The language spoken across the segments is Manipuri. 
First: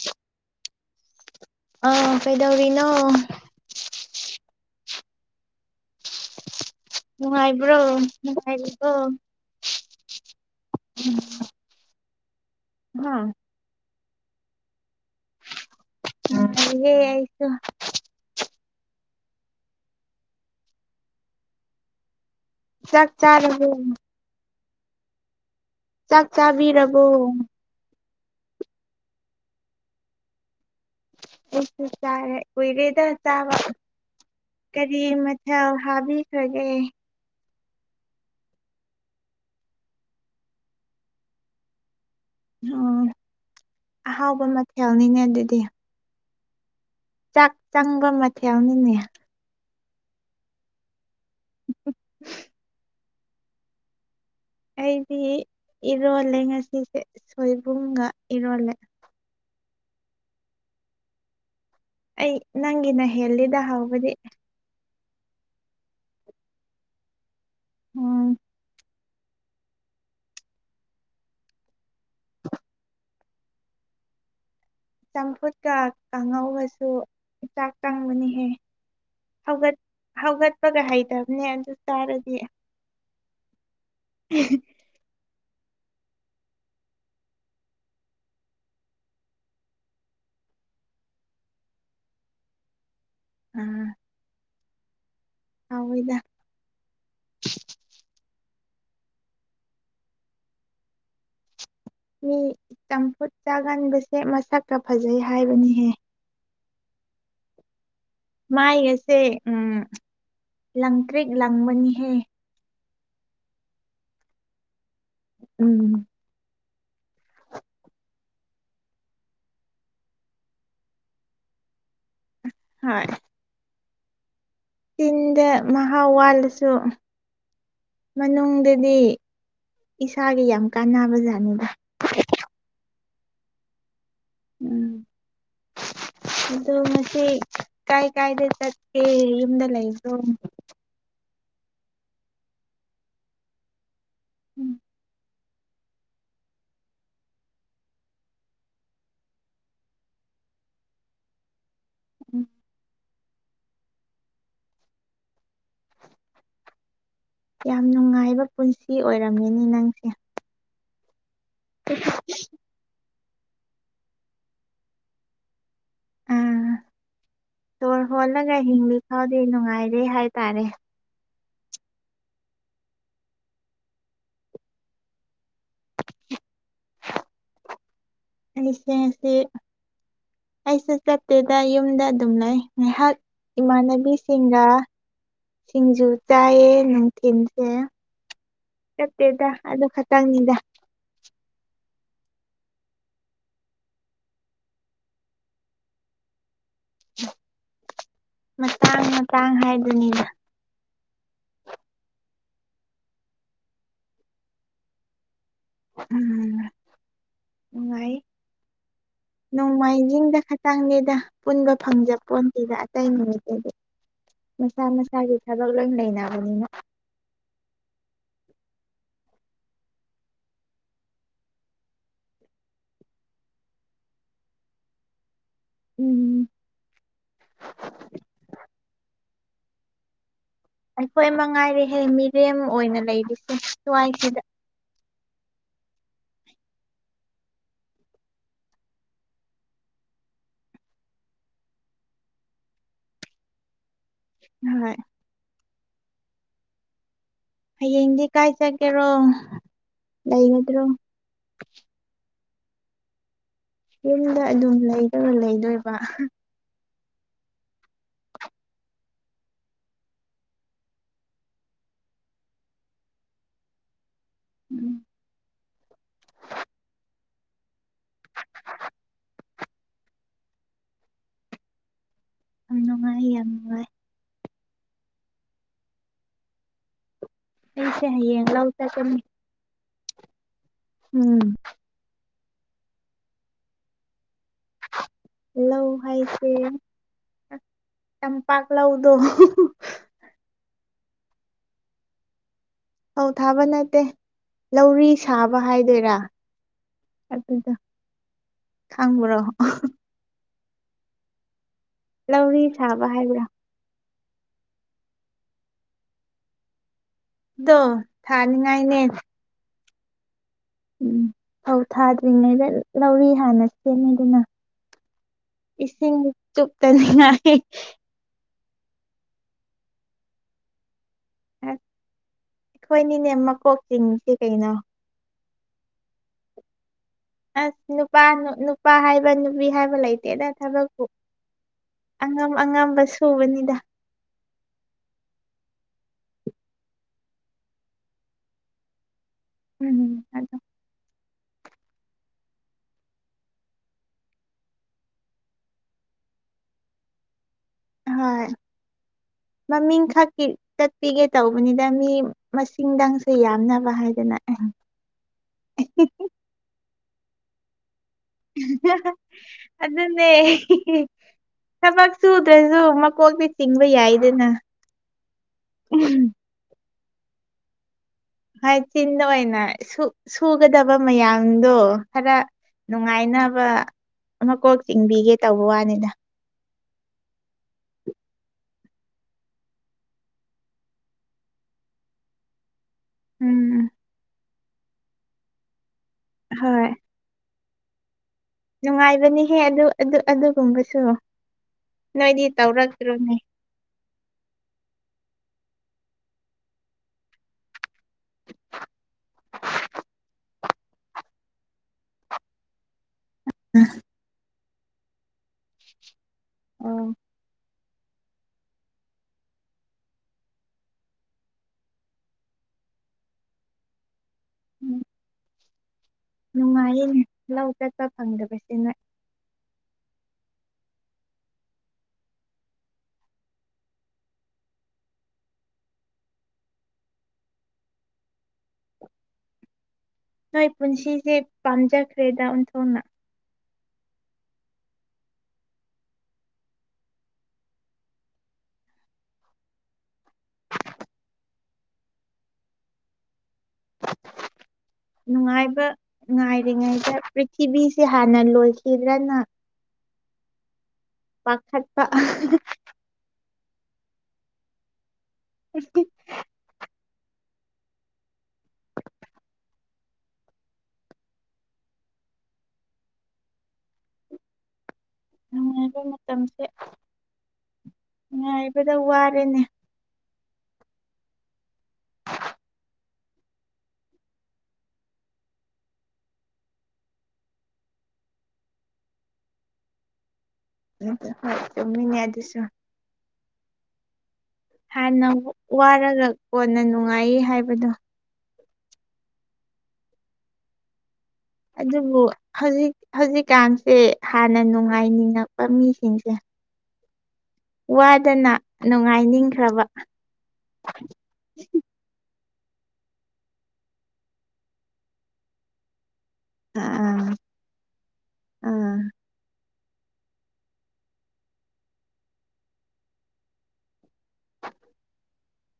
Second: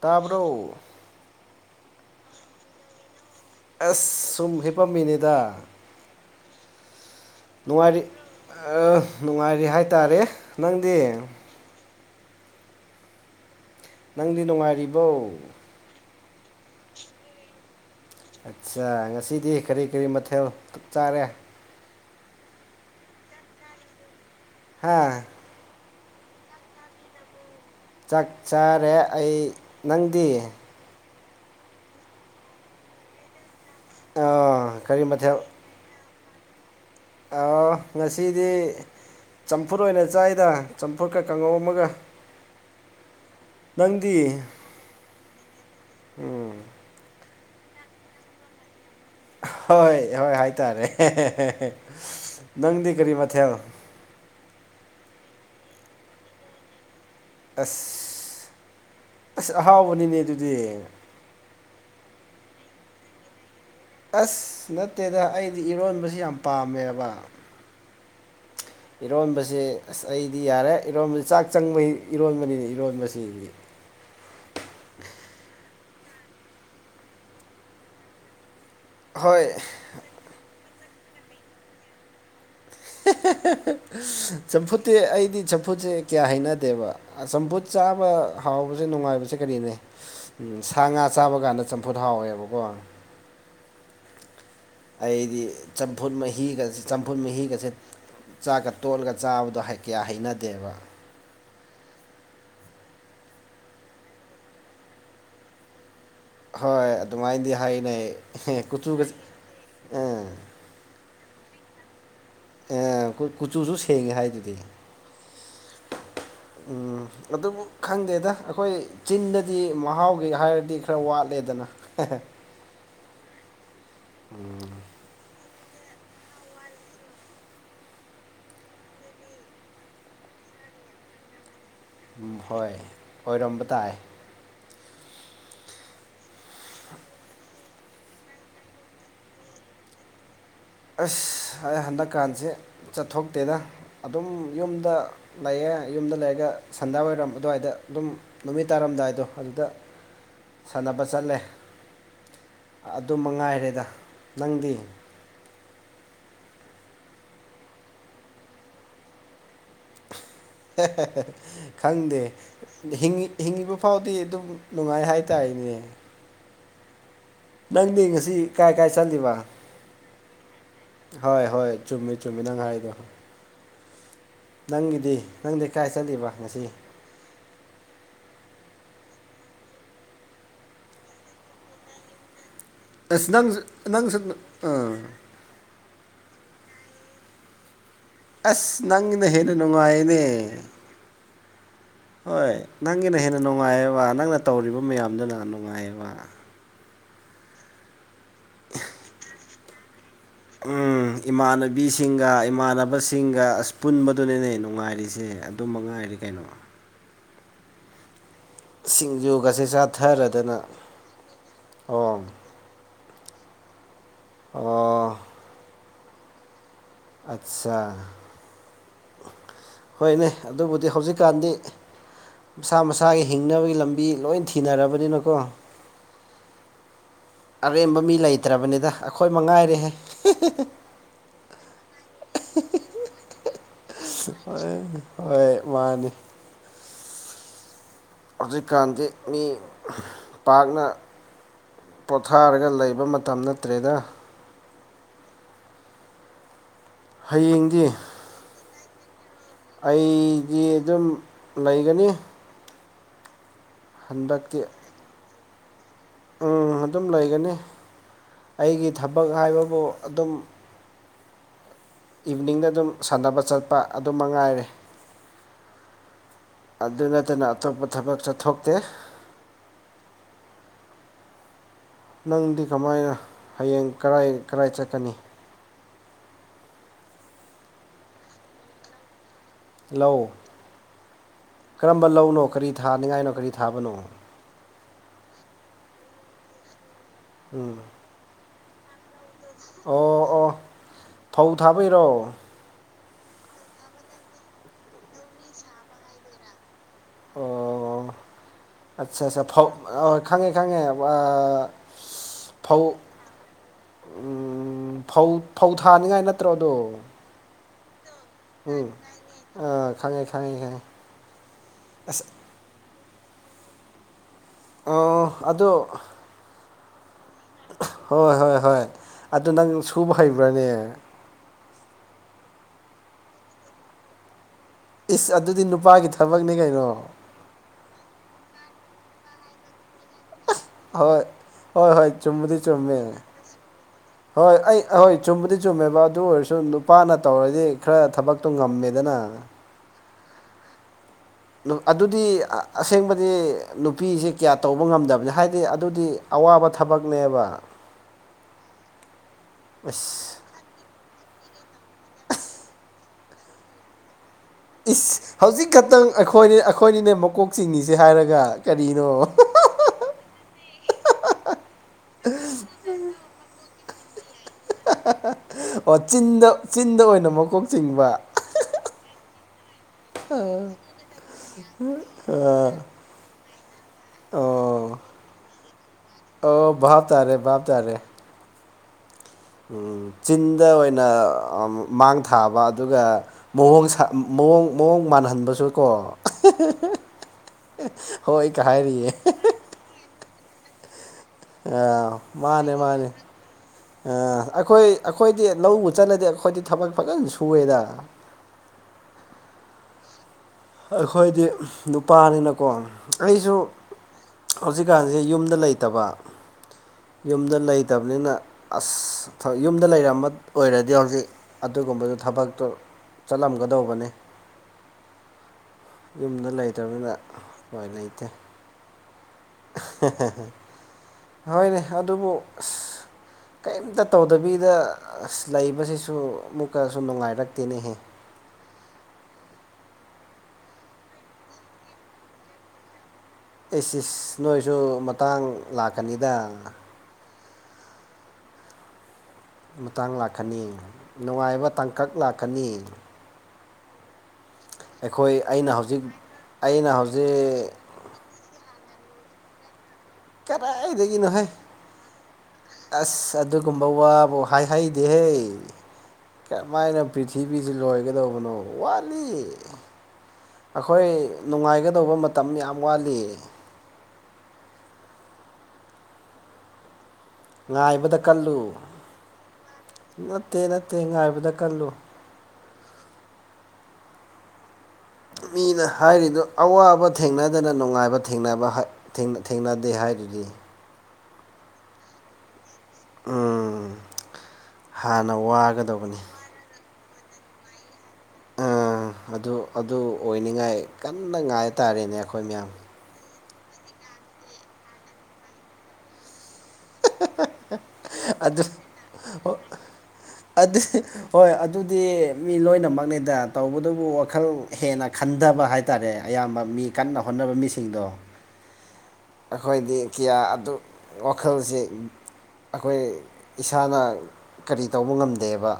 ꯇꯥꯕꯔꯣ꯫ ꯑꯥ ꯀꯩꯗꯧꯔꯤꯅꯣ꯫ ꯑꯁ ꯁꯨꯝ ꯍꯤꯄꯝꯃꯤꯅꯤꯗ ꯅꯨꯡꯉꯥꯏꯕ꯭ꯔꯣ ꯅꯨꯡꯉꯥꯏꯔꯤ ꯑ ꯅꯨꯡꯉꯥꯏꯔꯤꯕꯣ ꯅꯨꯡꯉꯥꯏꯔꯤ ꯍꯥꯏꯇꯥꯔꯦ ꯅꯪꯗꯤ꯫ [unintelligible] ꯅꯪꯗꯤ ꯅꯨꯡꯉꯥꯏꯔꯤꯕꯣ꯫ [unintelligible] ꯑꯩꯁꯨ꯫ ꯑꯠꯆꯥ ꯉꯁꯤꯗꯤ ꯀꯔꯤ ꯀꯔꯤ ꯃꯊꯦꯜ ꯆꯥꯔꯦ ꯆꯥꯛ ꯆꯥꯔꯕꯣ꯫ ꯍꯥꯥ ꯆꯥꯛ ꯆꯥꯕꯤꯔꯕꯣ ꯆꯥꯛ ꯆꯥꯔꯦ ꯑꯩ ꯅꯪꯗꯤ ꯆꯔꯦ ꯀꯣꯏ ꯂꯩꯦꯗ ꯆꯕ ꯑ ꯀꯔꯤ ꯃꯊꯊꯧ ꯍꯥꯞꯕꯤꯈ꯭ꯔꯒꯦ ꯑ ꯉꯁꯤꯗꯤ ꯆꯝꯐꯨꯠ ꯑꯣꯏꯅ ꯆꯥꯏꯗ ꯆꯝꯐꯨꯠꯀ ꯀꯥꯡꯉꯧ ꯑꯃꯒ ꯑꯣ ꯅꯪꯗꯤ ꯑꯍꯥꯎꯕ ꯃꯊꯦꯜꯅꯤꯅꯦ ꯑꯗꯨꯗꯤ ꯎꯝ ꯆꯥꯛ ꯆꯪꯕ ꯃꯊꯦꯜꯅꯤꯅꯦ ꯍꯣꯏ ꯍꯣꯏ ꯍꯥꯏꯇꯥꯔꯦ ꯅꯪꯗꯤ ꯀꯔꯤ ꯃꯊꯦꯜ ꯑꯩꯗꯤ ꯏꯔꯣꯜꯂꯦ ꯉꯁꯤꯁꯦ ꯑꯁ ꯁꯣꯏꯕꯨꯝꯒ ꯏꯔꯣꯜꯂꯦ ꯑꯁ ꯑꯍꯥꯎꯕꯅꯤꯅꯦ ꯑꯗꯨꯗꯤ ꯑꯩ ꯅꯪꯅ ꯍꯦꯜꯗ ꯍꯥꯎ ꯑꯁ ꯅꯠꯇꯦꯗ ꯑꯩꯗꯤ ꯏꯔꯣꯟꯕꯕꯁꯤ ꯌꯥꯝ ꯄꯥꯝꯃꯦꯕ ꯎꯝ ꯏꯔꯣꯟꯕꯁꯦ ꯑꯁ ꯑꯩꯗꯤ ꯌꯥꯔꯦ ꯏꯔꯣꯟꯕꯕꯁꯤ ꯆꯥꯛ ꯆꯪꯕ ꯏꯔꯣꯟꯕꯅꯤꯅ ꯏꯔꯣꯟꯕꯁꯤꯗꯤ ꯆꯝꯐꯨꯠꯀ ꯀꯥꯡꯍꯧꯒꯁꯨ ꯆꯥꯛ ꯀꯪꯕꯅꯤꯍꯦ꯫ ꯍꯣꯏ ꯍꯧꯒꯠ ꯍꯧꯒꯠꯄꯒ ꯍꯩꯇꯕꯅꯦ ꯑꯗꯨ ꯇꯥꯔꯗꯤ ꯆꯝꯐꯨꯠꯇꯤ ꯑꯩꯗꯤ ꯆꯝꯐꯨꯠꯁꯦ ꯀꯌꯥ ꯍꯩꯅꯗꯦꯕ ꯆꯝꯐꯨꯠ ꯆꯥꯕ ꯍꯥꯎꯕꯁꯦ ꯅꯨꯡꯉꯥꯏꯕꯁꯦ ꯀꯔꯤꯅꯦ ꯎ ꯁꯥ ꯉꯥ ꯆꯥꯕ ꯀꯥꯟꯗ ꯆꯝꯐꯨꯠ ꯍꯥꯎꯋꯦꯕꯀꯣ ꯎꯝ ꯑꯩꯗꯤ ꯆꯝꯐꯨꯠ ꯍꯥꯎꯋꯤꯗ ꯃꯍꯤꯒ ꯆꯝꯐꯨꯠ ꯃꯍꯤꯒꯁꯦ ꯆꯥꯛꯀ ꯇꯣꯠꯂꯒ ꯆꯥꯕꯗꯣ ꯀꯌꯥ ꯍꯩꯅꯗꯦꯕ ꯃꯤ ꯆꯝꯐꯨꯠ ꯆꯥꯒꯟꯕꯁꯦ ꯃꯁꯛꯀ ꯐꯖꯩ ꯍꯥꯏꯕꯅꯤꯍꯦ ꯍꯣꯏ ꯑꯗꯨꯃꯥꯏꯅꯗꯤ ꯍꯥꯏꯅꯩ ꯃꯥꯏ ꯀꯨꯆꯨꯒ ꯑꯁꯦ ꯎꯝ ꯑꯥ ꯂꯪ ꯀ꯭ꯔꯤꯛ ꯂꯪꯕꯅꯤꯍꯦ ꯑꯦ ꯀꯨꯆꯨꯁꯨ ꯁꯦꯡꯉꯦ ꯍꯥꯏꯗꯨꯗꯤ ꯎꯝ ꯎꯝ ꯑꯗꯨꯕꯨ ꯈꯪꯗꯦꯗ ꯑꯩꯈꯣꯏ ꯆꯤꯟꯗꯗꯤ ꯃꯍꯥꯎꯒꯤ ꯍꯥꯏꯔꯗꯤ ꯈꯔ ꯋꯥꯠꯂꯦꯗꯅ [inaudible] ꯍꯣꯏ ꯎꯝ ꯆꯤꯟꯗ ꯃꯍꯥꯎ ꯋꯥꯜꯂꯁꯨ ꯃꯅꯨꯡꯗꯗꯤ ꯏꯁꯥꯒꯤ ꯌꯥꯝ ꯀꯥꯟꯅꯕꯖꯥꯠꯅꯤꯕ ꯎꯝ ꯍꯣꯏ ꯑꯣꯏꯔꯝꯕ ꯇꯥꯏ ꯎꯝ [unintelligible] ꯑꯗꯣ ꯉꯁꯤ ꯀꯥꯏ ꯀꯥꯏꯗ ꯆꯠꯀꯦ ꯌꯨꯝꯗ ꯂꯩꯕ꯭ꯔꯣ ꯑꯁ ꯑꯩ ꯍꯟꯗꯛꯀꯥꯟꯁꯦ ꯆꯠꯊꯣꯛꯇꯦꯗ ꯑꯗꯨꯝ ꯎꯝ ꯌꯨꯝꯗ ꯂꯩꯌꯦꯦ ꯌꯨꯝꯗ ꯂꯩꯔꯒ ꯁꯟꯗꯥꯋꯥꯏꯔꯝ ꯑꯗꯨꯋꯥꯏꯗ ꯑꯗꯨꯝ ꯅꯨꯃꯤꯠ ꯇꯥꯔꯝꯗꯥꯏꯗꯣ ꯑꯗꯨꯗ ꯁꯥꯟꯅꯕ ꯆꯠꯂꯦ ꯎꯝ ꯑꯗꯨ ꯃ ꯉꯥꯏꯔꯦꯗ ꯅꯪꯗꯤ ꯌꯥꯝ ꯅꯨꯡꯉꯥꯏꯕ ꯄꯨꯟꯁꯤ ꯑꯣꯏꯔꯝꯃꯤꯅꯤ ꯅꯪꯁꯦ ꯈꯪꯗꯦ ꯍꯤꯡꯉꯤꯕ ꯐꯥꯎꯗꯤ ꯑꯗꯨꯝ ꯅꯨꯡꯉꯥꯏ ꯍꯥꯏꯇꯥꯔꯦꯅꯦ ꯅꯪꯗꯤ ꯇꯣꯔ ꯉꯁꯤ ꯍꯣꯜꯂꯒ ꯀꯥꯏ ꯀꯥꯏ ꯍꯤꯡꯂꯤ ꯈꯥꯎꯗꯤ ꯆꯠꯂꯤꯕ ꯅꯨꯡꯉꯥꯏꯔꯦ ꯍꯥꯏꯇꯥꯔꯦ ꯍꯣꯏ ꯍꯣꯏ ꯆꯨꯝꯃꯤ ꯆꯨꯝꯃꯤ ꯅꯪ ꯍꯥꯏꯔꯤꯗꯣ ꯅꯪꯒꯤꯗꯤ ꯅꯪꯗꯤ ꯀꯥꯏ ꯆꯠꯂꯤꯕ ꯉꯁꯤ ꯑꯩꯁꯤꯡꯦ ꯑꯁꯤ ꯑꯩꯁꯨ ꯆꯠꯇꯦꯗ ꯌꯨꯝꯗ ꯑꯗꯨꯝ ꯂꯩ ꯉꯥꯏꯍꯥꯛ ꯑꯁ ꯅꯪꯁꯨ ꯅꯪꯁꯨ ꯏꯃꯥꯟꯅꯕꯤꯁꯤꯡꯒ ꯑꯥ ꯁꯤꯡꯖꯨ ꯆꯥꯏꯌꯦ ꯅꯨꯡꯊꯤꯟꯁꯦ ꯑꯁ ꯅꯪꯅ ꯆꯠꯇꯦꯗ ꯍꯦꯟꯅ ꯑꯗꯨ ꯅꯨꯡꯉꯥꯏꯅꯦ ꯈꯛꯇꯪꯅꯤꯗ ꯍꯣꯏ ꯅꯪꯒꯤꯅ ꯍꯦꯟꯅ ꯅꯨꯡꯉꯥꯏꯑꯕ ꯅꯪꯅ ꯇꯧꯔꯤꯕ ꯃꯌꯥꯝꯗꯨꯅ ꯅꯨꯡꯉꯥꯏꯌꯦꯕ ꯃꯇꯥꯡ ꯃꯇꯥꯡ ꯍꯥꯏꯗꯨꯅꯤꯅ ꯎꯝ ꯏꯃꯥꯟꯅꯕꯤꯁꯤꯡꯒ ꯏꯃꯥꯟꯅꯕꯁꯤꯡꯒ ꯑꯁ ꯄꯨꯟꯕꯗꯨꯅꯅꯦ ꯅꯨꯡꯉꯥꯏꯔꯤꯁꯦ ꯑꯗꯨꯝ ꯃꯉꯥ ꯍꯥꯏꯔꯗꯤ ꯀꯩꯅꯣ ꯎꯝ ꯅꯨꯡꯉꯥꯏ ꯁꯤꯡꯖꯣ ꯅꯣꯡꯃꯥꯏꯖꯤꯡꯗ ꯈꯇꯪꯅꯦꯦꯗ ꯄꯨꯟꯕ ꯐꯪꯖ ꯑꯣ ꯄꯣꯟꯁꯤꯗ ꯑꯇꯩ ꯅꯨꯃꯤꯠꯇꯗꯤ ꯃꯁꯥ ꯑꯣ ꯃꯁꯥꯒꯤ ꯊꯕꯛ ꯂꯣꯏ ꯂꯩꯅꯕꯅꯤꯅ ꯑꯠꯆꯥ ꯍꯣꯏꯅꯦ ꯑꯗꯨꯕꯨꯗꯤ ꯍꯧꯖꯤꯛꯀꯥꯟꯗꯤ ꯃꯁꯥ ꯃꯁꯥꯒꯤ ꯍꯤꯡꯅꯕꯒꯤ ꯂꯝꯕꯤ ꯂꯣꯏ ꯊꯤꯅꯔꯕꯅꯤꯅꯀꯣ ꯎꯝ ꯑꯔꯦꯝꯕ ꯃꯤ ꯂꯩꯇ꯭ꯔꯕꯅꯤꯗ ꯑꯩꯈꯣꯏ ꯃꯉꯥꯏꯔꯦꯍꯦ ꯑꯩꯈꯣꯏ ꯃ ꯉꯥꯏꯔꯤꯦꯍꯦ ꯃꯤꯔꯦꯝ ꯑꯣꯏꯅ ꯂꯩꯔꯤꯁꯦ ꯁ꯭ꯋꯥꯏꯁꯤꯗ ꯐ ꯍꯣꯏ ꯃꯥꯅꯤ ꯍꯧꯖꯤꯛꯀꯥꯟꯗꯤ ꯃꯤ ꯄꯥꯛꯅ ꯄꯣꯊꯥꯔꯒ ꯂꯩꯕ ꯃꯇꯝ ꯅꯠꯇ꯭ꯔꯦꯗ ꯍ ꯍꯌꯦꯡꯒꯤ ꯍꯌꯦꯡꯗꯤ ꯀꯥꯏ ꯆꯒꯦꯔꯣ ꯑꯩꯗꯤ ꯑꯗꯨꯝ ꯂꯩꯒꯅꯤ ꯌꯨꯝꯗ ꯍꯟꯗꯛꯇꯤ ꯑꯗꯨꯝ ꯂꯩꯗꯕ ꯂꯩꯗꯣꯏꯕ ꯎꯝ ꯑꯗꯨꯝ ꯂꯩꯒꯅꯤ ꯑꯩꯒꯤ ꯊꯕꯛ ꯍꯥꯏꯕꯕꯨ ꯑꯗꯨꯝ ꯏꯚꯤꯅꯤꯡꯗ ꯑꯗꯨꯝ ꯁꯥꯟꯅꯕ ꯆꯠꯄ ꯑꯗꯨ ꯃꯉꯥꯏꯔꯦ ꯎꯝ ꯑꯗꯨ ꯅꯠꯇꯅ ꯑꯇꯣꯞꯄ ꯊꯕꯛ ꯆꯠꯊꯣꯛꯇꯦ ꯅꯪꯗꯤ ꯌꯥꯝ ꯀꯃꯥꯏꯅ ꯅꯨꯡꯉꯥꯏ ꯌꯥꯝ ꯅꯨꯡꯉꯥꯏ ꯍꯌꯦꯡ ꯀꯔꯥꯏ ꯀꯔꯥꯏ ꯆꯠꯀꯅꯤ ꯑꯩꯁꯦ ꯍꯌꯦꯡ ꯂꯧ ꯆ ꯆꯅꯤ ꯂꯧ ꯎꯝ ꯀꯔꯝꯕ ꯂꯧꯅꯣ ꯀꯔꯤ ꯊꯥꯅꯤꯡꯉꯥꯏꯅꯣ ꯀꯔꯤ ꯊꯥꯕꯅꯣ ꯂꯣ ꯍꯥꯏꯁ ꯎꯝ ꯆꯝꯄꯥꯛꯥꯛ ꯂꯧꯥꯎꯗꯣ ꯑꯣ ꯑꯣ ꯐꯧ ꯊꯥꯕꯔꯣ ꯑꯧ ꯊꯥꯕ ꯅꯠꯇꯦ ꯂꯧꯔꯤ ꯁꯥꯕ ꯍꯥꯏꯗꯣꯏꯔꯥ ꯑꯗꯨꯗ ꯑꯣ ꯊꯥꯡꯕ꯭ꯔꯣ ꯈꯉꯦ ꯈꯉꯦ ꯂꯧꯔꯤ ꯁꯥꯕ ꯍꯥꯏꯕ꯭ꯔꯥ ꯎꯝ ꯐꯧ ꯐꯧ ꯊꯥꯅꯤꯡꯉꯥꯏ ꯅꯠꯇ꯭ꯔꯣꯗꯣ ꯗꯣ ꯎꯝ ꯑꯥ ꯈꯉꯦ ꯈꯪꯉꯦ ꯈꯪꯉꯦ ꯎꯝ ꯐꯧ ꯑꯁ ꯊꯥꯗ꯭ꯔꯤꯉꯩꯗ ꯂꯧꯔꯤ ꯍꯥꯟꯅ ꯁꯦꯃꯤꯗꯅ ꯑꯗꯣ ꯏꯁꯤꯡ ꯆꯨꯞꯇꯅꯤꯡꯉꯥꯏ ꯍꯣꯏ ꯍꯣꯏ ꯍꯣꯏ ꯑꯗꯨ ꯅꯪ ꯁꯨꯕ ꯍꯩꯕ꯭ꯔꯥꯅꯦ ꯑꯩꯈꯣꯏꯅꯤꯅꯦ ꯃꯀꯣꯛ ꯆꯤꯡꯉꯤꯁꯤ ꯀꯩꯅꯣ ꯏꯁ ꯑꯗꯨꯗꯤ ꯅꯨꯄꯥꯒꯤ ꯊꯕꯛꯅꯤ ꯀꯩꯅꯣ ꯑꯁ ꯅꯨꯄꯥ ꯅꯨꯄꯥ ꯍꯥꯏꯕ ꯅꯨꯄꯤ ꯍꯥꯏꯕ ꯂꯩꯇꯦꯗ ꯊꯕꯛꯄꯨ ꯍꯣꯏ ꯍꯣꯏ ꯍꯣꯏ ꯑꯉꯝ ꯆꯨꯝꯕꯨꯗꯤ ꯑꯉꯝꯕ ꯆꯨꯝꯃꯦ ꯁꯨꯕꯅꯤꯗ ꯍꯣꯏ ꯑꯩ ꯍꯣꯏ ꯆꯨꯝꯕꯨꯗꯤ ꯆꯨꯝꯃꯦꯕ ꯑꯗꯨ ꯑꯣꯏꯔꯁꯨ ꯅꯨꯄꯥꯅ ꯇꯧꯔꯗꯤ ꯈꯔ ꯊꯕꯛꯇꯣ ꯉꯝꯃꯦꯗꯅ ꯎꯝ ꯑꯗꯨ ꯑꯗꯨꯗꯤ ꯑꯁꯦꯡꯕꯗꯤ ꯅꯨꯄꯤꯁꯦ ꯀꯌꯥ ꯇꯧꯕ ꯉꯝꯗꯕꯅꯤ ꯍꯥꯏꯗꯤ ꯑꯗꯨꯗꯤ ꯑꯋꯥꯕ ꯊꯕꯛꯅꯦꯕ ꯍꯥꯢ ꯃꯃꯤꯡ ꯑꯁ ꯈꯛꯀꯤ ꯆꯠꯄꯤꯒꯦ ꯇꯧꯕꯅꯤꯗ ꯃꯤ ꯃꯁꯤꯡꯗꯪꯁꯨ ꯌꯥꯝꯅꯕ ꯍꯥꯏꯗꯅ ꯏꯁ ꯍꯧꯖꯤꯛ ꯈꯛꯇꯪ ꯑꯩꯈꯣꯏ ꯑꯩꯈꯣꯏꯅꯤꯅꯦ ꯃꯀꯣꯛ ꯆꯤꯡꯉꯤꯁꯦ ꯍꯥꯏꯔꯒ ꯀꯔꯤꯅꯣ ꯑꯗꯨꯅꯦ ꯊꯕꯛ [unintelligible] ꯁꯨꯗ꯭ꯔꯁꯨ ꯃꯀꯣꯛꯇꯤ ꯆꯤꯡꯕ ꯌꯥꯏꯗꯅ ꯑꯣ ꯆꯤꯟꯗ ꯆꯤꯟꯗ ꯑꯣꯏꯅ ꯃꯀꯣꯛ ꯆꯤꯡꯕ ꯍꯣꯢ ꯆꯤꯟꯗ ꯑꯣꯢꯅ ꯁꯨꯒꯗꯕ ꯃꯌꯥꯝꯗꯣ ꯈꯔ ꯑ ꯅꯨꯡꯉꯥꯏꯅꯕ ꯑꯃ ꯀꯣꯛ ꯑꯣ ꯆꯤꯡꯕꯤꯒꯦ ꯇꯧꯕ ꯋꯥꯅꯤꯗ ꯑꯣ ꯚꯥꯞ ꯇꯥꯔꯦ ꯚꯥꯞ ꯇꯥꯔꯦ ꯆꯤꯟꯗ ꯑꯣꯏꯅ ꯑꯝ ꯃꯥꯡ ꯊꯥꯕ ꯑꯗꯨꯒ ꯃꯑꯣꯡ ꯎꯝ ꯃꯑꯣꯡ ꯃꯑꯣꯡ ꯃꯥꯟꯍꯟꯕꯁꯨ ꯀꯣ ꯍꯣꯏ [unintelligible] ꯍꯣꯏ꯫ ꯅꯨꯡꯉꯥꯏꯕꯅꯤꯍꯦ ꯑꯗꯨ ꯑꯗꯨꯒꯨꯝꯕꯁꯨ ꯑ ꯅꯣꯏꯗꯤ ꯃꯥꯅꯦ ꯃꯥꯅꯦ ꯇꯧꯔꯛꯇ꯭ꯔꯣꯅꯦ ꯑ ꯑꯩꯈꯣꯏ ꯑꯩꯈꯣꯏꯗꯤ ꯂꯧꯕꯨ ꯆꯠꯂꯗꯤ ꯑꯩꯈꯣꯏꯗꯤ ꯊꯕꯛ ꯐꯖꯅ ꯁꯨꯑꯦꯗ ꯑꯩꯈꯣꯏꯗꯤ ꯅꯨꯄꯥꯅꯤꯅꯀꯣ ꯑꯩꯁꯨ ꯍꯧꯖꯤꯛꯀꯥꯟꯁꯦ ꯌꯨꯝꯗ ꯂꯩꯇꯕ ꯑꯣ ꯌꯨꯝꯗ ꯂꯩꯇꯕꯅꯤꯅ ꯑꯁ ꯌꯨꯝꯗ ꯂꯩꯔꯝꯕ ꯑꯣꯏꯔꯗꯤ ꯍꯧꯖꯤꯛ ꯑꯗꯨꯒꯨꯝꯕꯗꯨ ꯊꯕꯛꯇꯨ ꯆꯠꯂꯝꯒꯗꯧꯕꯅꯤ ꯎꯝ ꯌꯨꯝꯗ ꯅꯨꯡꯉꯥꯏꯌꯦ ꯂꯩꯇꯕꯅꯤꯅ ꯂꯧ ꯎꯄꯥꯏ ꯆꯠꯄ ꯂꯩꯇꯦ ꯐꯪꯗꯕꯁꯤ ꯅ [unintelligible] ꯍꯣꯏꯅꯦ ꯑꯗꯨꯕꯨ ꯑꯁ ꯀꯩꯝꯇ ꯇꯧꯗꯕꯤꯗ ꯑꯁ ꯂꯩꯕꯁꯤꯁꯨ ꯑꯃꯨꯛꯀꯁꯨ ꯅꯨꯡꯉꯥꯏꯔꯛꯇꯦꯅꯦꯍꯦ ꯅꯣꯏ ꯄꯨꯟꯁꯤꯁꯦ ꯄꯥꯝꯖꯈ꯭ꯔꯦꯗ ꯑꯣꯟꯊꯣꯛꯅ ꯑꯦꯁ ꯁꯤꯁ ꯅꯣꯏꯁꯨ ꯃꯇꯥꯡ ꯂꯥꯛꯀꯅꯤꯗ ꯃꯇꯥꯡ ꯂꯥꯛꯀꯅꯤ ꯅꯨꯡꯉꯥꯏꯕ ꯇꯥꯡꯀꯛ ꯂꯥꯛꯀꯅꯤ ꯑꯩꯈꯣꯏ ꯑꯩꯅ ꯅꯨꯡꯉꯥꯏꯕ ꯍꯧꯖꯤꯛ ꯑꯩꯅ ꯉꯥꯏꯔꯤꯉꯩꯗ ꯍꯧꯖꯤꯛ ꯄ꯭ꯔꯤꯊꯤꯕꯤꯁꯤ ꯍꯥꯟꯅ ꯂꯣꯏꯈꯤꯗꯅ ꯀꯗꯥꯏꯗꯒꯤꯅꯣ ꯍꯩ ꯄꯥꯈꯠꯄ ꯑꯁ ꯑꯗꯨꯒꯨꯝꯕ ꯋꯥꯕꯨ ꯍꯥꯏꯍꯩꯗꯦꯍꯦ [unintelligible] ꯀꯔꯝꯃꯥꯏꯅ ꯄ꯭ꯔꯤꯊꯤꯕꯤꯁꯤ ꯂꯣꯏꯒꯗꯧꯕꯅꯣ ꯋꯥꯠꯂꯤ ꯑꯈꯣꯏ ꯅꯨꯡꯉꯥꯏꯒꯗꯧꯕ ꯃꯇꯝ ꯌꯥꯝ ꯋꯥꯠꯂꯤ ꯅꯨꯡꯉꯥꯏꯕ ꯃꯇꯝꯖꯦ ꯉꯥꯏꯕꯗ ꯀꯜꯂꯨ ꯉꯥꯏꯕꯗ ꯋꯥꯔꯦꯅꯦ ꯅꯠꯇꯦ ꯅꯠꯇꯦ ꯉꯥꯏꯕꯗ ꯀꯜꯂꯨ ꯃꯤꯅ ꯍꯥꯏꯔꯤꯗꯨ ꯑꯋꯥꯕ ꯊꯦꯡꯅꯗꯅ ꯅꯨꯡꯉꯥꯏꯕ ꯊꯦꯡꯅꯕ ꯊꯦꯡꯅꯗꯦ ꯍꯥꯏꯗꯨꯗꯤ ꯍꯣꯏ ꯆꯨꯃꯤꯅꯦ ꯑꯗꯨꯁꯨ ꯎꯝ ꯍꯥꯟꯅ ꯋꯥꯔꯒ ꯀꯣꯟꯅ ꯅꯨꯡꯉꯥꯏꯌꯦ ꯍꯥꯏꯕꯗꯣ ꯑꯥ ꯑꯗꯨ ꯑꯗꯨ ꯑꯣꯏꯅꯤꯉꯥꯏ ꯀꯟꯅ ꯉꯥꯏ ꯇꯥꯥꯔꯦꯅꯦ ꯑꯗꯨꯕꯨ ꯑꯩꯈꯣꯏ ꯃꯌꯥꯝ ꯍꯧꯖꯤꯛ ꯍꯧꯖꯤꯛꯀꯥꯟꯁꯦ ꯍꯥꯟꯅ ꯅꯨꯡꯉꯥꯏꯅꯤꯡꯉꯛꯄ ꯃꯤꯁꯤꯡꯁꯦ [unintelligible] ꯋꯥꯗꯅ ꯅꯨꯡꯉꯥꯏꯅꯤꯡꯈ꯭ꯔꯕ ꯑꯗ ꯍꯣꯏ ꯑꯗꯨꯗꯤ ꯃꯤ ꯂꯣꯏꯅꯃꯛꯅꯤꯗ ꯇꯧꯕꯗꯨꯕꯨ ꯋꯥꯈꯜ ꯍꯦꯟꯅ ꯈꯟꯊꯕ ꯍꯥꯏꯇꯥꯔꯦ ꯍꯥꯏꯇꯥꯥꯔꯦ ꯑꯌꯥꯝꯕ ꯃꯤ ꯑꯥ ꯀꯟꯅ ꯍꯣꯠꯅꯕ ꯃꯤꯁꯤꯡꯗꯣ ꯑꯥ ꯑꯩꯈꯣꯏꯗꯤ ꯀꯤꯌꯥ ꯑꯗꯨ ꯋꯥꯈꯜꯁꯦ ꯑꯩꯈꯣꯏ ꯏꯁꯥꯅ ꯀꯔꯤ ꯇꯧꯕ ꯉꯝꯗꯦꯕ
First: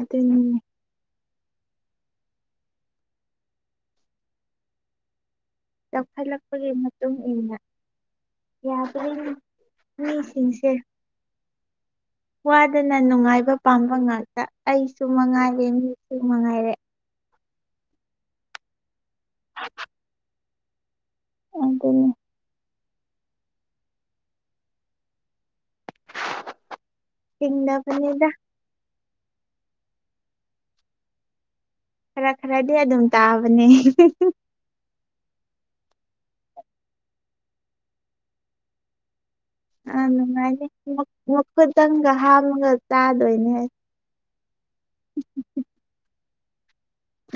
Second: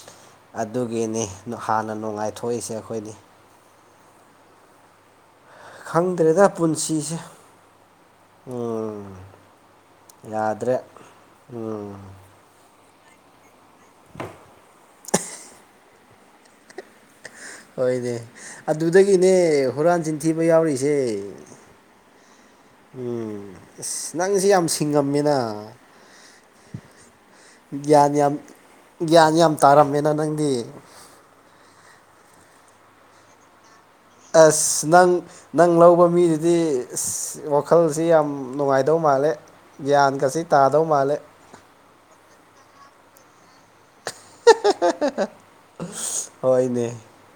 ꯑ ꯇ ꯑꯗꯨꯒꯤꯅꯤ ꯍꯥꯟꯅ ꯅꯨꯡꯉꯥꯏꯊꯣꯛꯏꯁꯦ ꯑꯩꯈꯣꯏꯅꯤ ꯈꯪꯗ꯭ꯔꯦꯗ ꯆꯥꯎꯈꯠꯂꯛꯄꯒꯤ ꯃꯇꯨꯡ ꯄꯨꯟꯁꯤꯁꯦ꯫ ꯏꯟꯅ ꯎꯝ ꯌꯥꯗ꯭ꯔꯦꯅꯦ ꯃꯤꯁꯤꯡꯁꯦ ꯌꯥꯗ꯭ꯔꯦ ꯎꯝ꯫ ꯋꯥꯗꯅ ꯅꯨꯡꯉꯥꯏꯕ ꯄꯥꯝꯕ ꯉꯥꯛꯇ ꯑꯩꯁꯨ ꯃꯉꯥꯏꯔꯦ ꯃꯤꯁꯨ ꯃꯉꯥꯏꯔꯦ ꯍꯣꯏꯅꯦ ꯑꯗꯨꯗꯒꯤꯅꯦ ꯍꯨꯔꯥꯟ ꯆꯤꯟꯊꯤꯕ ꯌꯥꯎꯔꯤꯖꯦ꯫ [unintelligible] ꯎꯝ ꯑꯁ ꯅꯪꯁ ꯌꯥꯝ ꯁꯤꯡꯉꯝꯃꯤꯅ ꯒ꯭ꯌꯥꯟ ꯆꯤꯡꯗꯕꯅꯤꯗ ꯌꯥꯝ ꯒ꯭ꯌꯥꯟ ꯌꯥꯝ ꯇꯥꯔꯝꯃꯦꯅ ꯅꯪꯗꯤ ꯈꯔ ꯈꯔꯗꯤ ꯑꯗꯨꯝ ꯇꯥꯕꯅꯦꯍꯦ [unintelligible] ꯑꯁ ꯅꯪ ꯅꯪ ꯂꯧꯕ ꯃꯤꯗꯨꯗꯤ ꯑ ꯋꯥꯈꯜꯁꯤ ꯌꯥꯝ ꯅꯨꯡꯉꯥꯏꯗꯧ ꯃꯥꯜꯂꯦ ꯒ꯭ꯌꯥꯟꯒꯥꯁꯤ ꯇꯥꯗꯧ ꯃꯥꯜꯂꯦ ꯈꯨꯇꯪꯒ ꯍꯥꯝꯃꯒ ꯆꯥꯗꯣꯏꯅꯦꯍ [unintelligible] ꯍꯣꯏꯅꯦ꯫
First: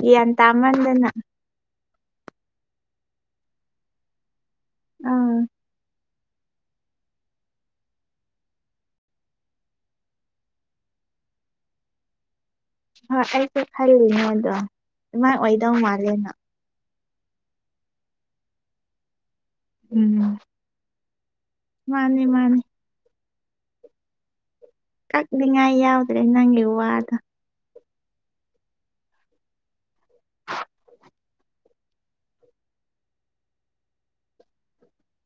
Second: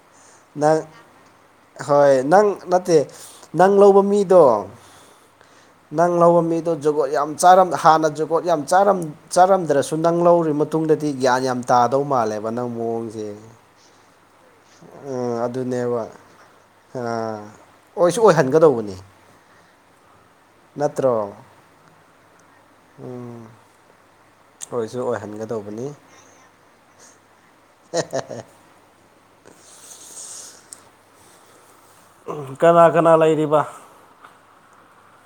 ꯏ ꯑ ꯇ ꯅꯪ ꯑꯃꯟꯗꯅ ꯍꯣꯏ ꯅꯪ ꯅꯠꯇꯦ ꯅꯪ ꯂꯧꯕ ꯃꯤꯗꯣ ꯎꯝ ꯅꯪ ꯂꯧꯕ ꯃꯤꯗꯣ ꯖꯨꯒꯣꯠ ꯌꯥꯝ ꯆꯥꯔꯝ ꯍꯥꯟꯅ ꯖꯨꯒꯣꯠ ꯌꯥꯝ ꯆꯥꯔꯝ ꯆꯥꯔꯝꯗ꯭ꯔꯁꯨ ꯅꯪ ꯂꯧꯔ ꯃꯇꯨꯡꯗꯗꯤ ꯒ꯭ꯌꯥꯟ ꯌꯥꯝ ꯇꯥꯗꯧ ꯃꯥꯜꯂꯦꯕ ꯅꯪ ꯍꯣꯏ ꯅꯣꯡꯖꯦ ꯑꯩꯁꯨ ꯈꯜꯂꯤꯅꯦ ꯑꯗꯣ ꯑꯗꯨꯃꯥꯏ ꯎꯝ ꯑꯣꯏꯗꯧ ꯑꯗꯨꯅꯦꯕ꯫ ꯃꯥꯜꯂꯦꯅ ꯑ ꯑꯣꯏꯁꯨ ꯑꯣꯏꯍꯟꯒꯗꯧꯕꯅꯤ꯫ ꯎꯝ ꯅꯠꯇ꯭ꯔꯣ꯫ ꯃꯥꯅꯤ ꯃꯥꯅꯤ꯫ ꯎꯝ ꯀꯛꯂꯤꯉꯥꯏ ꯌꯥꯎꯗ꯭ꯔꯦ ꯅꯪꯒꯤ ꯍꯨ ꯑꯗ [unintelligible] ꯀꯅꯥ ꯀꯅꯥ ꯂꯩꯔꯤꯕ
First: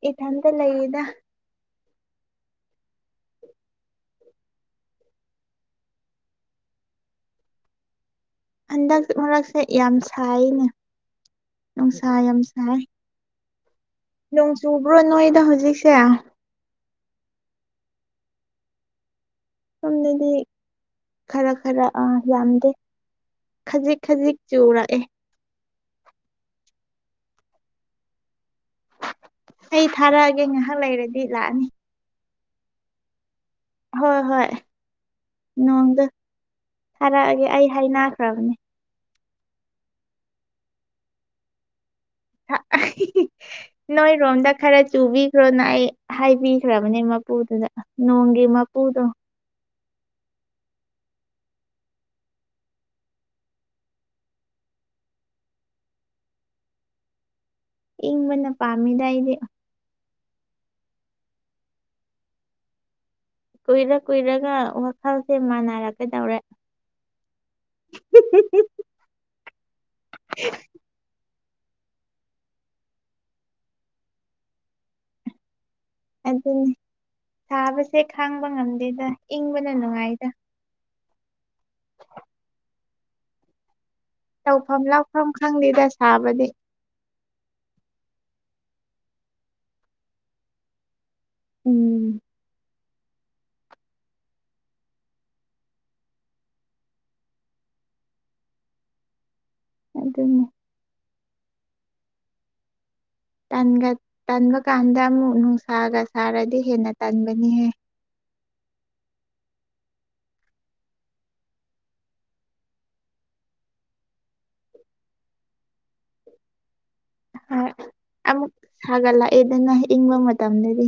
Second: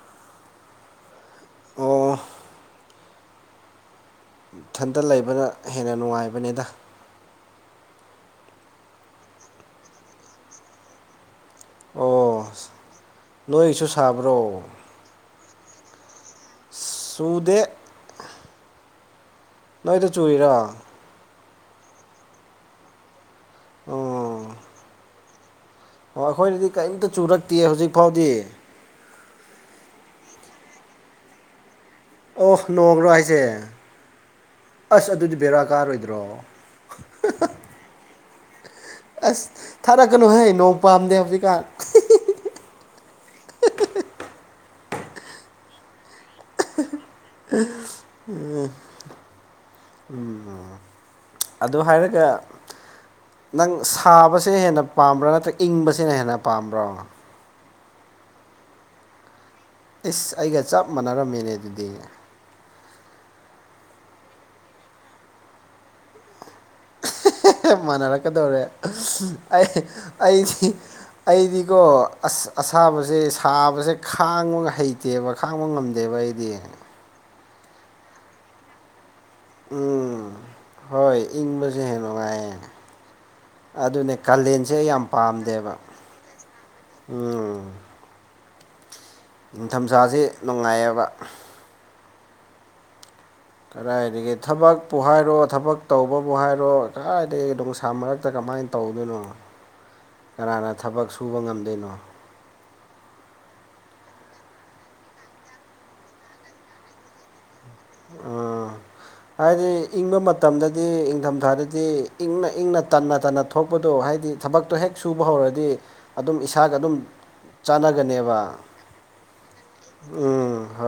ꯏꯊꯟꯇ ꯂꯩꯌꯦꯗ꯫ ꯑꯣ ꯏꯊꯟꯇ ꯂꯩꯕꯅ ꯍꯦꯟꯅ ꯅꯨꯡꯉꯥꯏꯕꯅꯤꯗ꯫ ꯍꯟꯗꯛ ꯃꯔꯛꯁꯦ ꯌꯥꯝ ꯁꯥꯏꯅꯦ ꯅꯨꯡꯁꯥ ꯌꯥꯝ ꯑꯣ ꯁꯥꯏ ꯅꯣꯏꯁꯨ ꯅꯣꯡ ꯁꯥꯕ꯭ꯔꯣ ꯆꯨꯕ꯭ꯔꯣ ꯅꯣꯏꯗ ꯍꯧꯖꯤꯛꯁꯦ ꯆꯨꯗꯦ ꯅꯣꯏꯗꯤ ꯁꯣꯝꯗꯗꯤ ꯆꯨꯔꯤꯔꯣ꯫ ꯈꯔ ꯈꯔ ꯑꯥ ꯌꯥꯝꯗꯦ ꯈꯖꯤꯛ ꯈꯖꯤꯛ ꯆꯨꯔꯛꯑꯦ ꯑꯣ ꯑꯩꯈꯣꯏꯒꯤꯗꯤ ꯀꯔꯤꯝꯇ ꯆꯨꯔꯛꯇꯦ ꯍꯧꯖꯤꯛ ꯐꯥꯎꯗꯤ꯫ ꯑꯩ ꯊꯥꯔꯛꯑꯒꯦ ꯉꯥꯏꯍꯥꯛ ꯂꯩꯔꯗꯤ ꯂꯥꯛꯑꯅꯤ꯫ ꯑꯣ ꯅꯣꯡꯔꯣ ꯍꯥꯏꯁꯦ ꯍꯣꯏ ꯍꯣꯏ ꯑꯁ ꯑꯗꯨꯗꯤ ꯕꯦꯔꯥ ꯅꯣꯡꯗꯣ ꯀꯥꯔꯣꯏꯗ꯭ꯔꯣ꯫ ꯊꯥꯔꯛꯑꯒꯦ ꯑꯩ ꯍꯥꯏꯅꯈ꯭ꯔꯕꯅꯦ ꯑꯁ ꯊꯥꯔꯛꯀꯅꯨꯍꯦ ꯅꯣꯡ ꯄꯥꯝꯗꯦ ꯍꯧꯖꯤꯛꯀꯥꯟ ꯅꯣꯏꯔꯣꯝꯗ ꯈꯔ ꯆꯨꯕꯤꯈ꯭ꯔꯣꯅ ꯑꯩ ꯍꯥꯏꯕꯤ ꯈ꯭ꯔꯕꯅꯦ ꯃꯄꯨꯗꯨꯗ ꯅꯣꯡꯒꯤ ꯃꯄꯨꯗꯣ ꯎꯝ ꯎ ꯑꯗꯨ ꯍꯥꯏꯔꯒ ꯅꯪ ꯁꯥꯕꯁꯤꯅ ꯍꯦꯟꯅ ꯄꯥꯝꯕ꯭ꯔꯥ ꯅꯠꯇ꯭ꯔꯒ ꯏꯪꯕꯁꯤꯅ ꯍꯦꯟꯅ ꯄꯥꯝꯕ꯭ꯔꯣ꯫ ꯏꯪꯕꯅ ꯄꯥꯝꯃꯤꯗ ꯑꯩꯗꯤ ꯏꯁ ꯑꯩꯒ ꯆꯞ ꯃꯥꯟꯅꯔꯝꯃꯤꯅꯦ ꯑꯗꯨꯗꯤ꯫ ꯀꯨꯏꯔ ꯀꯨꯏꯔꯒ ꯋꯥꯈꯜꯁꯦ ꯃꯥꯟꯅꯔ ꯀꯩꯗꯧꯔꯦ ꯃꯥꯟꯅꯔꯛꯀꯗꯧꯔꯦ ꯑꯩ ꯑꯩꯗꯤ ꯑꯩꯗꯤꯀꯣ ꯑꯁ ꯑꯁꯥꯕꯁꯦ ꯁꯥꯕꯁꯦ ꯈꯥꯡꯉꯒ ꯍꯩꯇꯦ ꯇꯦꯕ ꯈꯥꯡꯕ ꯉꯝꯗꯦꯕ ꯑꯩꯗꯤ ꯑꯗꯨꯅ ꯁꯥꯕꯁꯦ ꯈꯥꯡꯕ ꯉꯝꯗꯦꯗ ꯏꯪꯕꯅ ꯅꯨꯡꯉꯥꯏꯗ ꯎꯝ ꯍꯣꯏ ꯏꯪꯕꯁꯦ ꯍꯦꯟꯅ ꯅꯨꯡꯉꯥꯏꯌꯦ ꯑꯗꯨꯅꯦ ꯀꯥꯂꯦꯟꯁꯦ ꯇꯧꯐꯝ ꯑꯩ ꯌꯥꯝ ꯂꯥꯛꯐꯝ ꯄꯥꯝꯗꯦꯕ ꯈꯪꯗꯦꯗ ꯁꯥꯕꯗꯤ ꯎꯝ ꯅꯤꯡꯊꯝꯊꯥꯥꯁ ꯅꯨꯡꯉꯥꯏꯑꯕ ꯎꯝ ꯀꯗꯥꯏꯗꯒꯤ ꯊꯕꯛꯄꯨ ꯍꯥꯏꯔꯣ ꯊꯕꯛ ꯇꯧꯕꯕꯨ ꯍꯥꯏꯔꯣ ꯀꯗꯥꯏꯗꯒꯤ ꯑꯗꯨꯝ ꯁꯃꯔꯛ ꯃꯛꯇ ꯀꯃꯥꯏꯅ ꯇꯧꯗꯣꯏꯅꯣ ꯑꯗꯨꯅꯦ ꯀꯅꯥꯅ ꯊꯕꯛ ꯁꯨꯕ ꯉꯝꯗꯣꯏꯅꯣ ꯇꯟꯕ ꯀꯥꯟꯗ ꯑꯃꯨꯛ ꯅꯨꯡꯁꯥꯒ ꯁꯥꯔꯗꯤ ꯍꯦꯟꯅ ꯇꯟꯕꯅꯤꯍꯦ ꯑꯥ ꯍꯥꯏꯗꯤ ꯏꯪꯕ ꯃꯇꯝꯗꯗꯤ ꯏꯪꯊꯝꯊꯥꯗꯗꯤ ꯏꯪꯅ ꯏꯪꯅ ꯇꯟꯅ ꯇꯟꯅ ꯊꯣꯛꯄꯗꯣ ꯍꯥꯏꯗꯤ ꯊꯕꯛꯇꯣ ꯍꯦꯛ ꯁꯨꯕ ꯍꯧꯔꯗꯤ ꯑꯗꯨꯝ ꯏꯁꯥꯒ ꯑꯗꯨꯝ ꯍꯣꯏ, ꯆꯥꯟꯅꯒꯅꯦꯕ ꯑꯃꯨꯛ ꯁꯥꯒꯠꯂꯛꯑꯦꯗꯅ ꯏꯪꯕ ꯎꯝ ꯃꯇꯝꯗꯗꯤ ꯍꯣꯏ